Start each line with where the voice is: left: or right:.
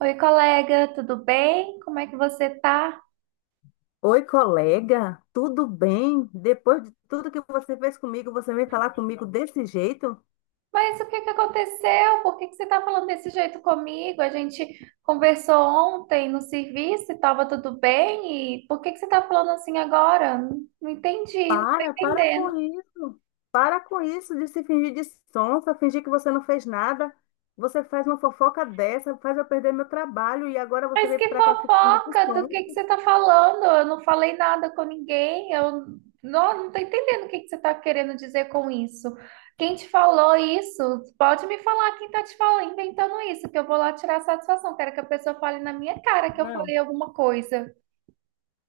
right: Oi, colega, tudo bem? Como é que você tá?
left: Oi, colega, tudo bem? Depois de tudo que você fez comigo, você vem falar comigo desse jeito?
right: Mas o que que aconteceu? Por que que você tá falando desse jeito comigo? A gente conversou ontem no serviço e tava tudo bem, e por que que você tá falando assim agora? Não entendi, não tô
left: Para, para com
right: entendendo.
left: isso. Para com isso de se fingir de sonsa, fingir que você não fez nada. Você faz uma fofoca dessa, faz eu perder meu trabalho e agora você
right: Mas
left: vem
right: que
left: para cá se fingir de
right: fofoca, do que
left: sonsa.
right: você tá falando? Eu não falei nada com ninguém, eu não tô entendendo o que que você tá querendo dizer com isso. Quem te falou isso? Pode me falar quem tá te falando, inventando isso, que eu vou lá tirar satisfação. Quero que a pessoa fale na minha cara que eu
left: Não.
right: falei alguma coisa.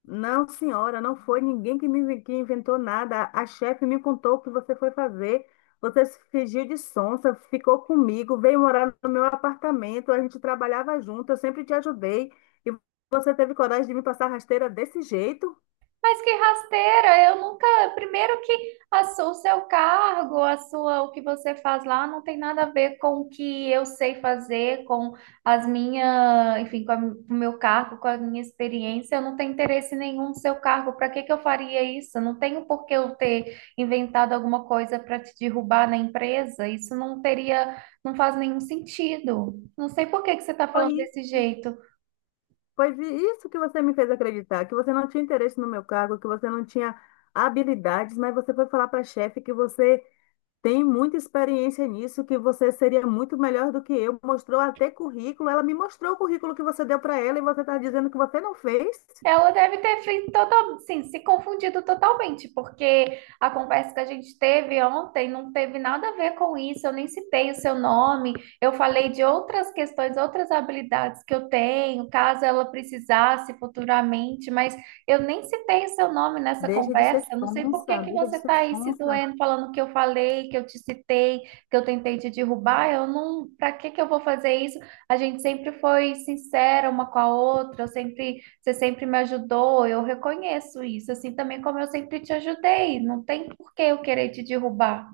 left: Não, senhora, não foi ninguém que inventou nada. A chefe me contou o que você foi fazer. Você se fingiu de sonsa, ficou comigo, veio morar no meu apartamento. A gente trabalhava junto, eu sempre te ajudei. E você teve coragem de me passar rasteira desse jeito?
right: Mas que rasteira, eu nunca. Primeiro que o seu cargo, a sua, o que você faz lá não tem nada a ver com o que eu sei fazer, com as minhas, enfim, com, com o meu cargo, com a minha experiência. Eu não tenho interesse nenhum no seu cargo. Para que que eu faria isso? Não tenho por que eu ter inventado alguma coisa para te derrubar na empresa. Isso não teria, não faz nenhum sentido. Não sei por que que você está
left: Foi,
right: falando
left: i-
right: desse jeito.
left: foi vi- Isso que você me fez acreditar, que você não tinha interesse no meu cargo, que você não tinha habilidades, mas você foi falar para a chefe que você tem muita experiência nisso, que você seria muito melhor do que eu. Mostrou até currículo. Ela me mostrou o currículo que você deu para ela e você está dizendo que você não fez.
right: Ela deve ter feito total, sim, se confundido totalmente, porque a conversa que a gente teve ontem não teve nada a ver com isso, eu nem citei o seu nome, eu falei de outras questões, outras habilidades que eu tenho, caso ela precisasse futuramente, mas eu nem citei o seu nome nessa
left: Deixa de ser
right: conversa, eu não sei por que
left: sonsa,
right: que
left: deixa de
right: você
left: ser
right: está aí se
left: sonsa.
right: doendo, falando que eu falei, que eu te citei, que eu tentei te derrubar, eu não, para que que eu vou fazer isso? A gente sempre foi sincera uma com a outra, eu sempre você sempre me ajudou, eu reconheço isso, assim também como eu sempre te ajudei. Não tem por que eu querer te derrubar.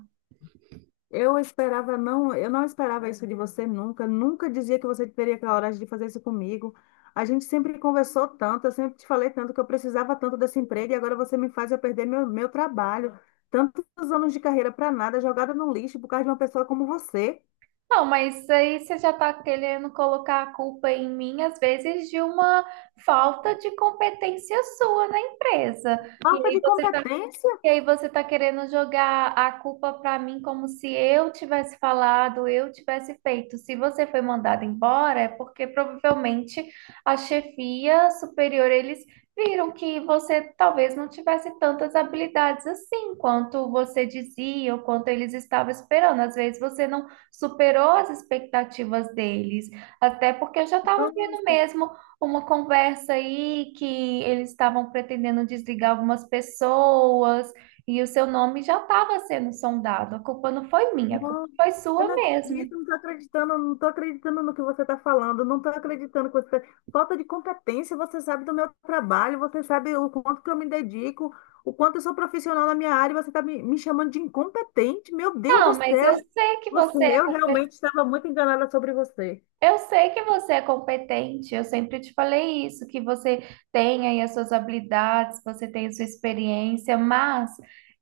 left: Eu não esperava isso de você nunca. Nunca dizia que você teria coragem de fazer isso comigo. A gente sempre conversou tanto, eu sempre te falei tanto que eu precisava tanto desse emprego e agora você me faz eu perder meu trabalho. Tantos anos de carreira para nada, jogada no lixo por causa de uma pessoa como você.
right: Não, mas aí você já está querendo colocar a culpa em mim, às vezes, de uma falta de competência sua na empresa. E
left: Falta
right: aí
left: de
right: você está
left: competência.
right: E aí você tá querendo jogar a culpa pra mim como se eu tivesse falado, eu tivesse feito. Se você foi mandado embora, é porque provavelmente a chefia superior, eles viram que você talvez não tivesse tantas habilidades assim quanto você dizia ou quanto eles estavam esperando. Às vezes você não superou as expectativas deles, até porque eu já estava vendo
left: Nossa,
right: mesmo uma conversa aí que eles estavam pretendendo desligar algumas pessoas e o seu nome já estava sendo sondado. A culpa não foi minha, a culpa
left: não,
right: foi
left: eu
right: sua
left: não
right: mesmo.
left: acredito, não estou acreditando, não estou acreditando no que você está falando, não estou acreditando que você. Falta de competência, você sabe do meu trabalho, você sabe o quanto que eu me dedico, o quanto eu sou profissional na minha área, e você está me chamando de incompetente, meu Deus do
right: Não, mas
left: céu!
right: eu sei que
left: Você,
right: você é.
left: eu realmente estava muito enganada sobre você.
right: Eu sei que você é competente, eu sempre te falei isso, que você tem aí as suas habilidades, você tem a sua experiência, mas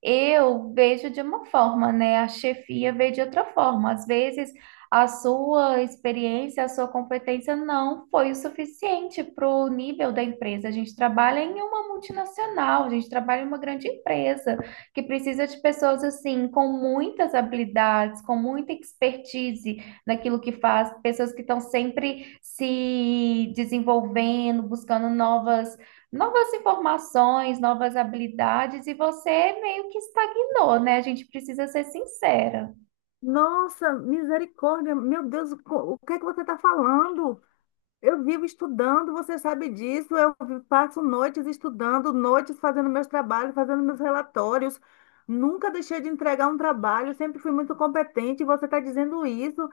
right: eu vejo de uma forma, né? A chefia vê de outra forma. Às vezes a sua experiência, a sua competência não foi o suficiente para o nível da empresa. A gente trabalha em uma multinacional, a gente trabalha em uma grande empresa que precisa de pessoas assim, com muitas habilidades, com muita expertise naquilo que faz, pessoas que estão sempre se desenvolvendo, buscando novas, novas informações, novas habilidades, e você meio que estagnou, né? A gente precisa ser sincera.
left: Nossa, misericórdia, meu Deus, o que é que você está falando? Eu vivo estudando, você sabe disso. Passo noites estudando, noites fazendo meus trabalhos, fazendo meus relatórios. Nunca deixei de entregar um trabalho, sempre fui muito competente. E você está dizendo isso.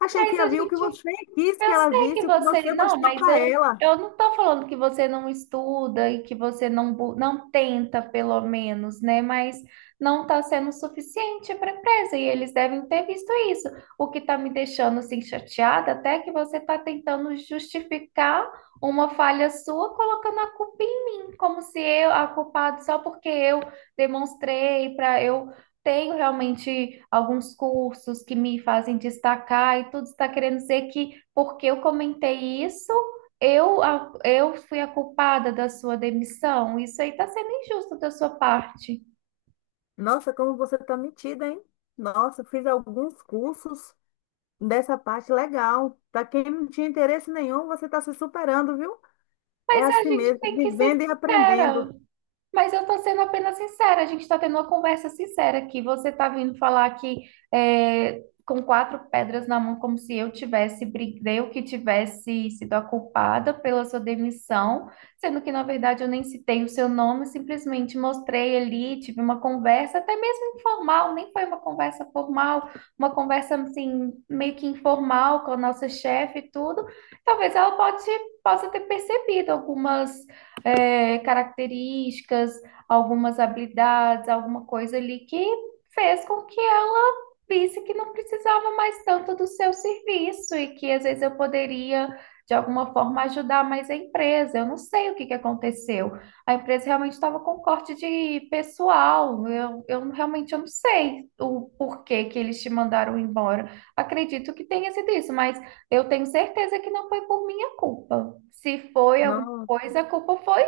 left: A
right: Mas
left: chefia
right: a
left: viu o que
right: gente
left: você quis que
right: eu
left: ela
right: sei que
left: visse, o que
right: você
left: você
right: não,
left: mostrou
right: mas
left: para ela.
right: eu não estou falando que você não estuda e que você não, não tenta, pelo menos, né? Mas não está sendo suficiente para a empresa e eles devem ter visto isso. O que está me deixando assim chateada até é que você está tentando justificar uma falha sua colocando a culpa em mim, como se eu a culpada só porque eu demonstrei para eu tenho realmente alguns cursos que me fazem destacar e tudo está querendo dizer que porque eu comentei isso, eu fui a culpada da sua demissão. Isso aí está sendo injusto da sua parte.
left: Nossa, como você está metida, hein? Nossa, fiz alguns cursos dessa parte legal. Para quem não tinha interesse nenhum, você está se superando, viu? É
right: Mas a
left: assim
right: gente
left: mesmo,
right: tem que ser
left: vivendo e
right: sincera.
left: aprendendo.
right: Mas eu tô sendo apenas sincera, a gente tá tendo uma conversa sincera aqui. Você tá vindo falar aqui é, com quatro pedras na mão, como se eu tivesse, eu que tivesse sido a culpada pela sua demissão, sendo que, na verdade, eu nem citei o seu nome, simplesmente mostrei ali, tive uma conversa, até mesmo informal, nem foi uma conversa formal, uma conversa, assim, meio que informal com a nossa chefe e tudo. Talvez ela pode, possa ter percebido algumas é, características, algumas habilidades, alguma coisa ali que fez com que ela visse que não precisava mais tanto do seu serviço e que às vezes eu poderia, de alguma forma, ajudar mais a empresa. Eu não sei o que que aconteceu. A empresa realmente estava com corte de pessoal. Eu realmente eu não sei o porquê que eles te mandaram embora. Acredito que tenha sido isso, mas eu tenho certeza que não foi por minha culpa. Se foi alguma
left: Não.
right: coisa, a culpa foi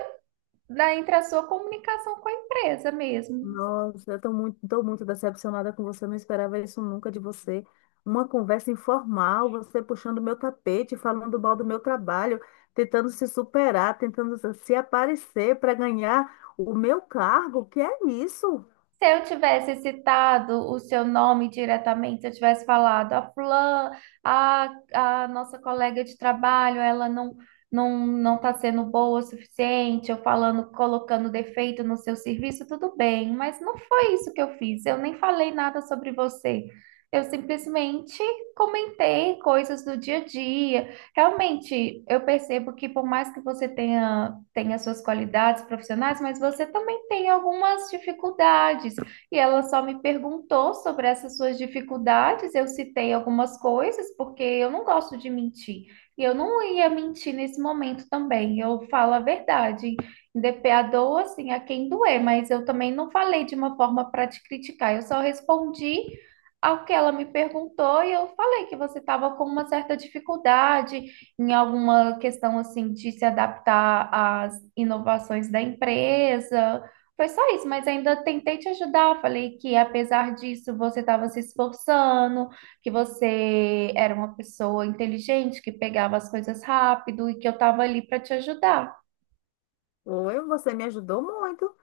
right: da, entre a sua comunicação com a empresa mesmo.
left: Nossa, tô muito decepcionada com você, não esperava isso nunca de você. Uma conversa informal, você puxando meu tapete, falando mal do meu trabalho, tentando se superar, tentando se aparecer para ganhar o meu cargo. Que é isso?
right: Se eu tivesse citado o seu nome diretamente, se eu tivesse falado a fulana, a nossa colega de trabalho, ela não está sendo boa o suficiente, eu falando, colocando defeito no seu serviço, tudo bem, mas não foi isso que eu fiz. Eu nem falei nada sobre você. Eu simplesmente comentei coisas do dia a dia. Realmente, eu percebo que por mais que você tenha tem as suas qualidades profissionais, mas você também tem algumas dificuldades. E ela só me perguntou sobre essas suas dificuldades, eu citei algumas coisas, porque eu não gosto de mentir. E eu não ia mentir nesse momento também, eu falo a verdade. DP a dor, assim, a quem doer, mas eu também não falei de uma forma para te criticar, eu só respondi ao que ela me perguntou e eu falei que você estava com uma certa dificuldade, em alguma questão assim de se adaptar às inovações da empresa. Foi só isso, mas ainda tentei te ajudar. Falei que apesar disso você estava se esforçando, que você era uma pessoa inteligente, que pegava as coisas rápido e que eu estava ali para te ajudar.
left: Oi, você me ajudou muito.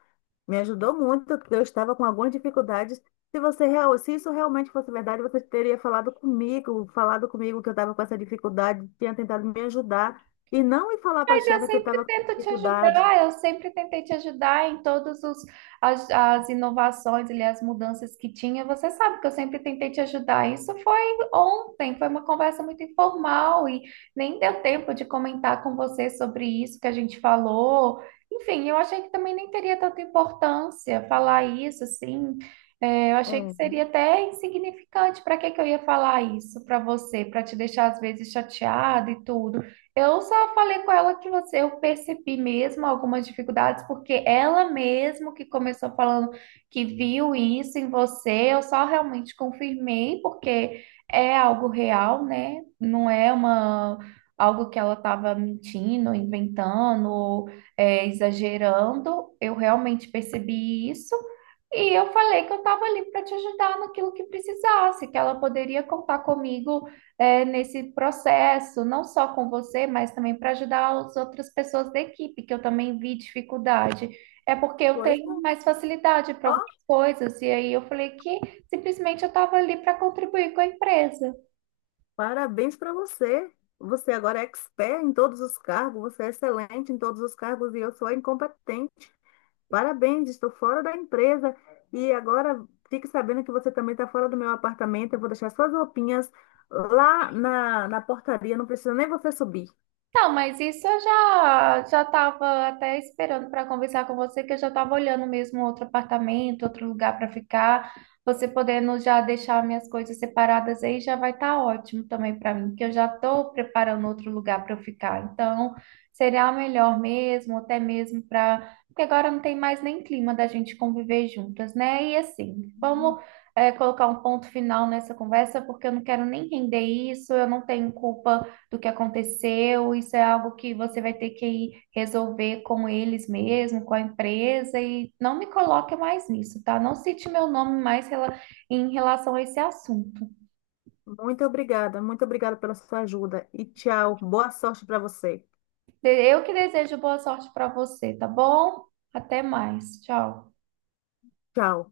left: Me ajudou muito, porque eu estava com algumas dificuldades. Se isso realmente fosse verdade, você teria falado comigo que eu estava com essa dificuldade, tinha tentado me ajudar e não ir falar para a
right: Mas eu
left: chefe que eu
right: sempre
left: estava com
right: tento te
left: dificuldade.
right: ajudar, eu sempre tentei te ajudar em as inovações e as mudanças que tinha. Você sabe que eu sempre tentei te ajudar. Isso foi ontem, foi uma conversa muito informal e nem deu tempo de comentar com você sobre isso que a gente falou. Enfim, eu achei que também nem teria tanta importância falar isso, assim. É, eu achei que seria
left: É,
right: até insignificante. Para que que eu ia falar isso para você? Para te deixar às vezes chateado e tudo. Eu só falei com ela que você, eu percebi mesmo algumas dificuldades, porque ela mesmo que começou falando que viu isso em você, eu só realmente confirmei, porque é algo real, né? Não é uma algo que ela estava mentindo, inventando, ou, é, exagerando. Eu realmente percebi isso. E eu falei que eu estava ali para te ajudar naquilo que precisasse, que ela poderia contar comigo é, nesse processo, não só com você, mas também para ajudar as outras pessoas da equipe, que eu também vi dificuldade. É porque eu
left: pois
right: tenho
left: não.
right: mais facilidade para
left: Ó,
right: algumas coisas, e aí eu falei que simplesmente eu estava ali para contribuir com a empresa.
left: parabéns para você. Você agora é expert em todos os cargos, você é excelente em todos os cargos e eu sou a incompetente. Parabéns, estou fora da empresa. E agora fique sabendo que você também está fora do meu apartamento. Eu vou deixar suas roupinhas lá na portaria. Não precisa nem você subir.
right: Não, mas isso eu já estava até esperando para conversar com você, que eu já estava olhando mesmo outro apartamento, outro lugar para ficar. Você podendo já deixar minhas coisas separadas aí já vai estar ótimo também para mim, porque eu já estou preparando outro lugar para eu ficar. Então, seria melhor mesmo, até mesmo para. Porque agora não tem mais nem clima da gente conviver juntas, né? E assim,
left: Hum,
right: vamos. Colocar um ponto final nessa conversa, porque eu não quero nem render isso, eu não tenho culpa do que aconteceu, isso é algo que você vai ter que ir resolver com eles mesmo, com a empresa, e não me coloque mais nisso, tá? Não cite meu nome mais em relação a esse assunto.
left: Muito obrigada, muito obrigada pela sua ajuda. E tchau. Boa sorte para você.
right: Eu que desejo boa sorte para você, tá bom? Até mais. Tchau.
left: Tchau.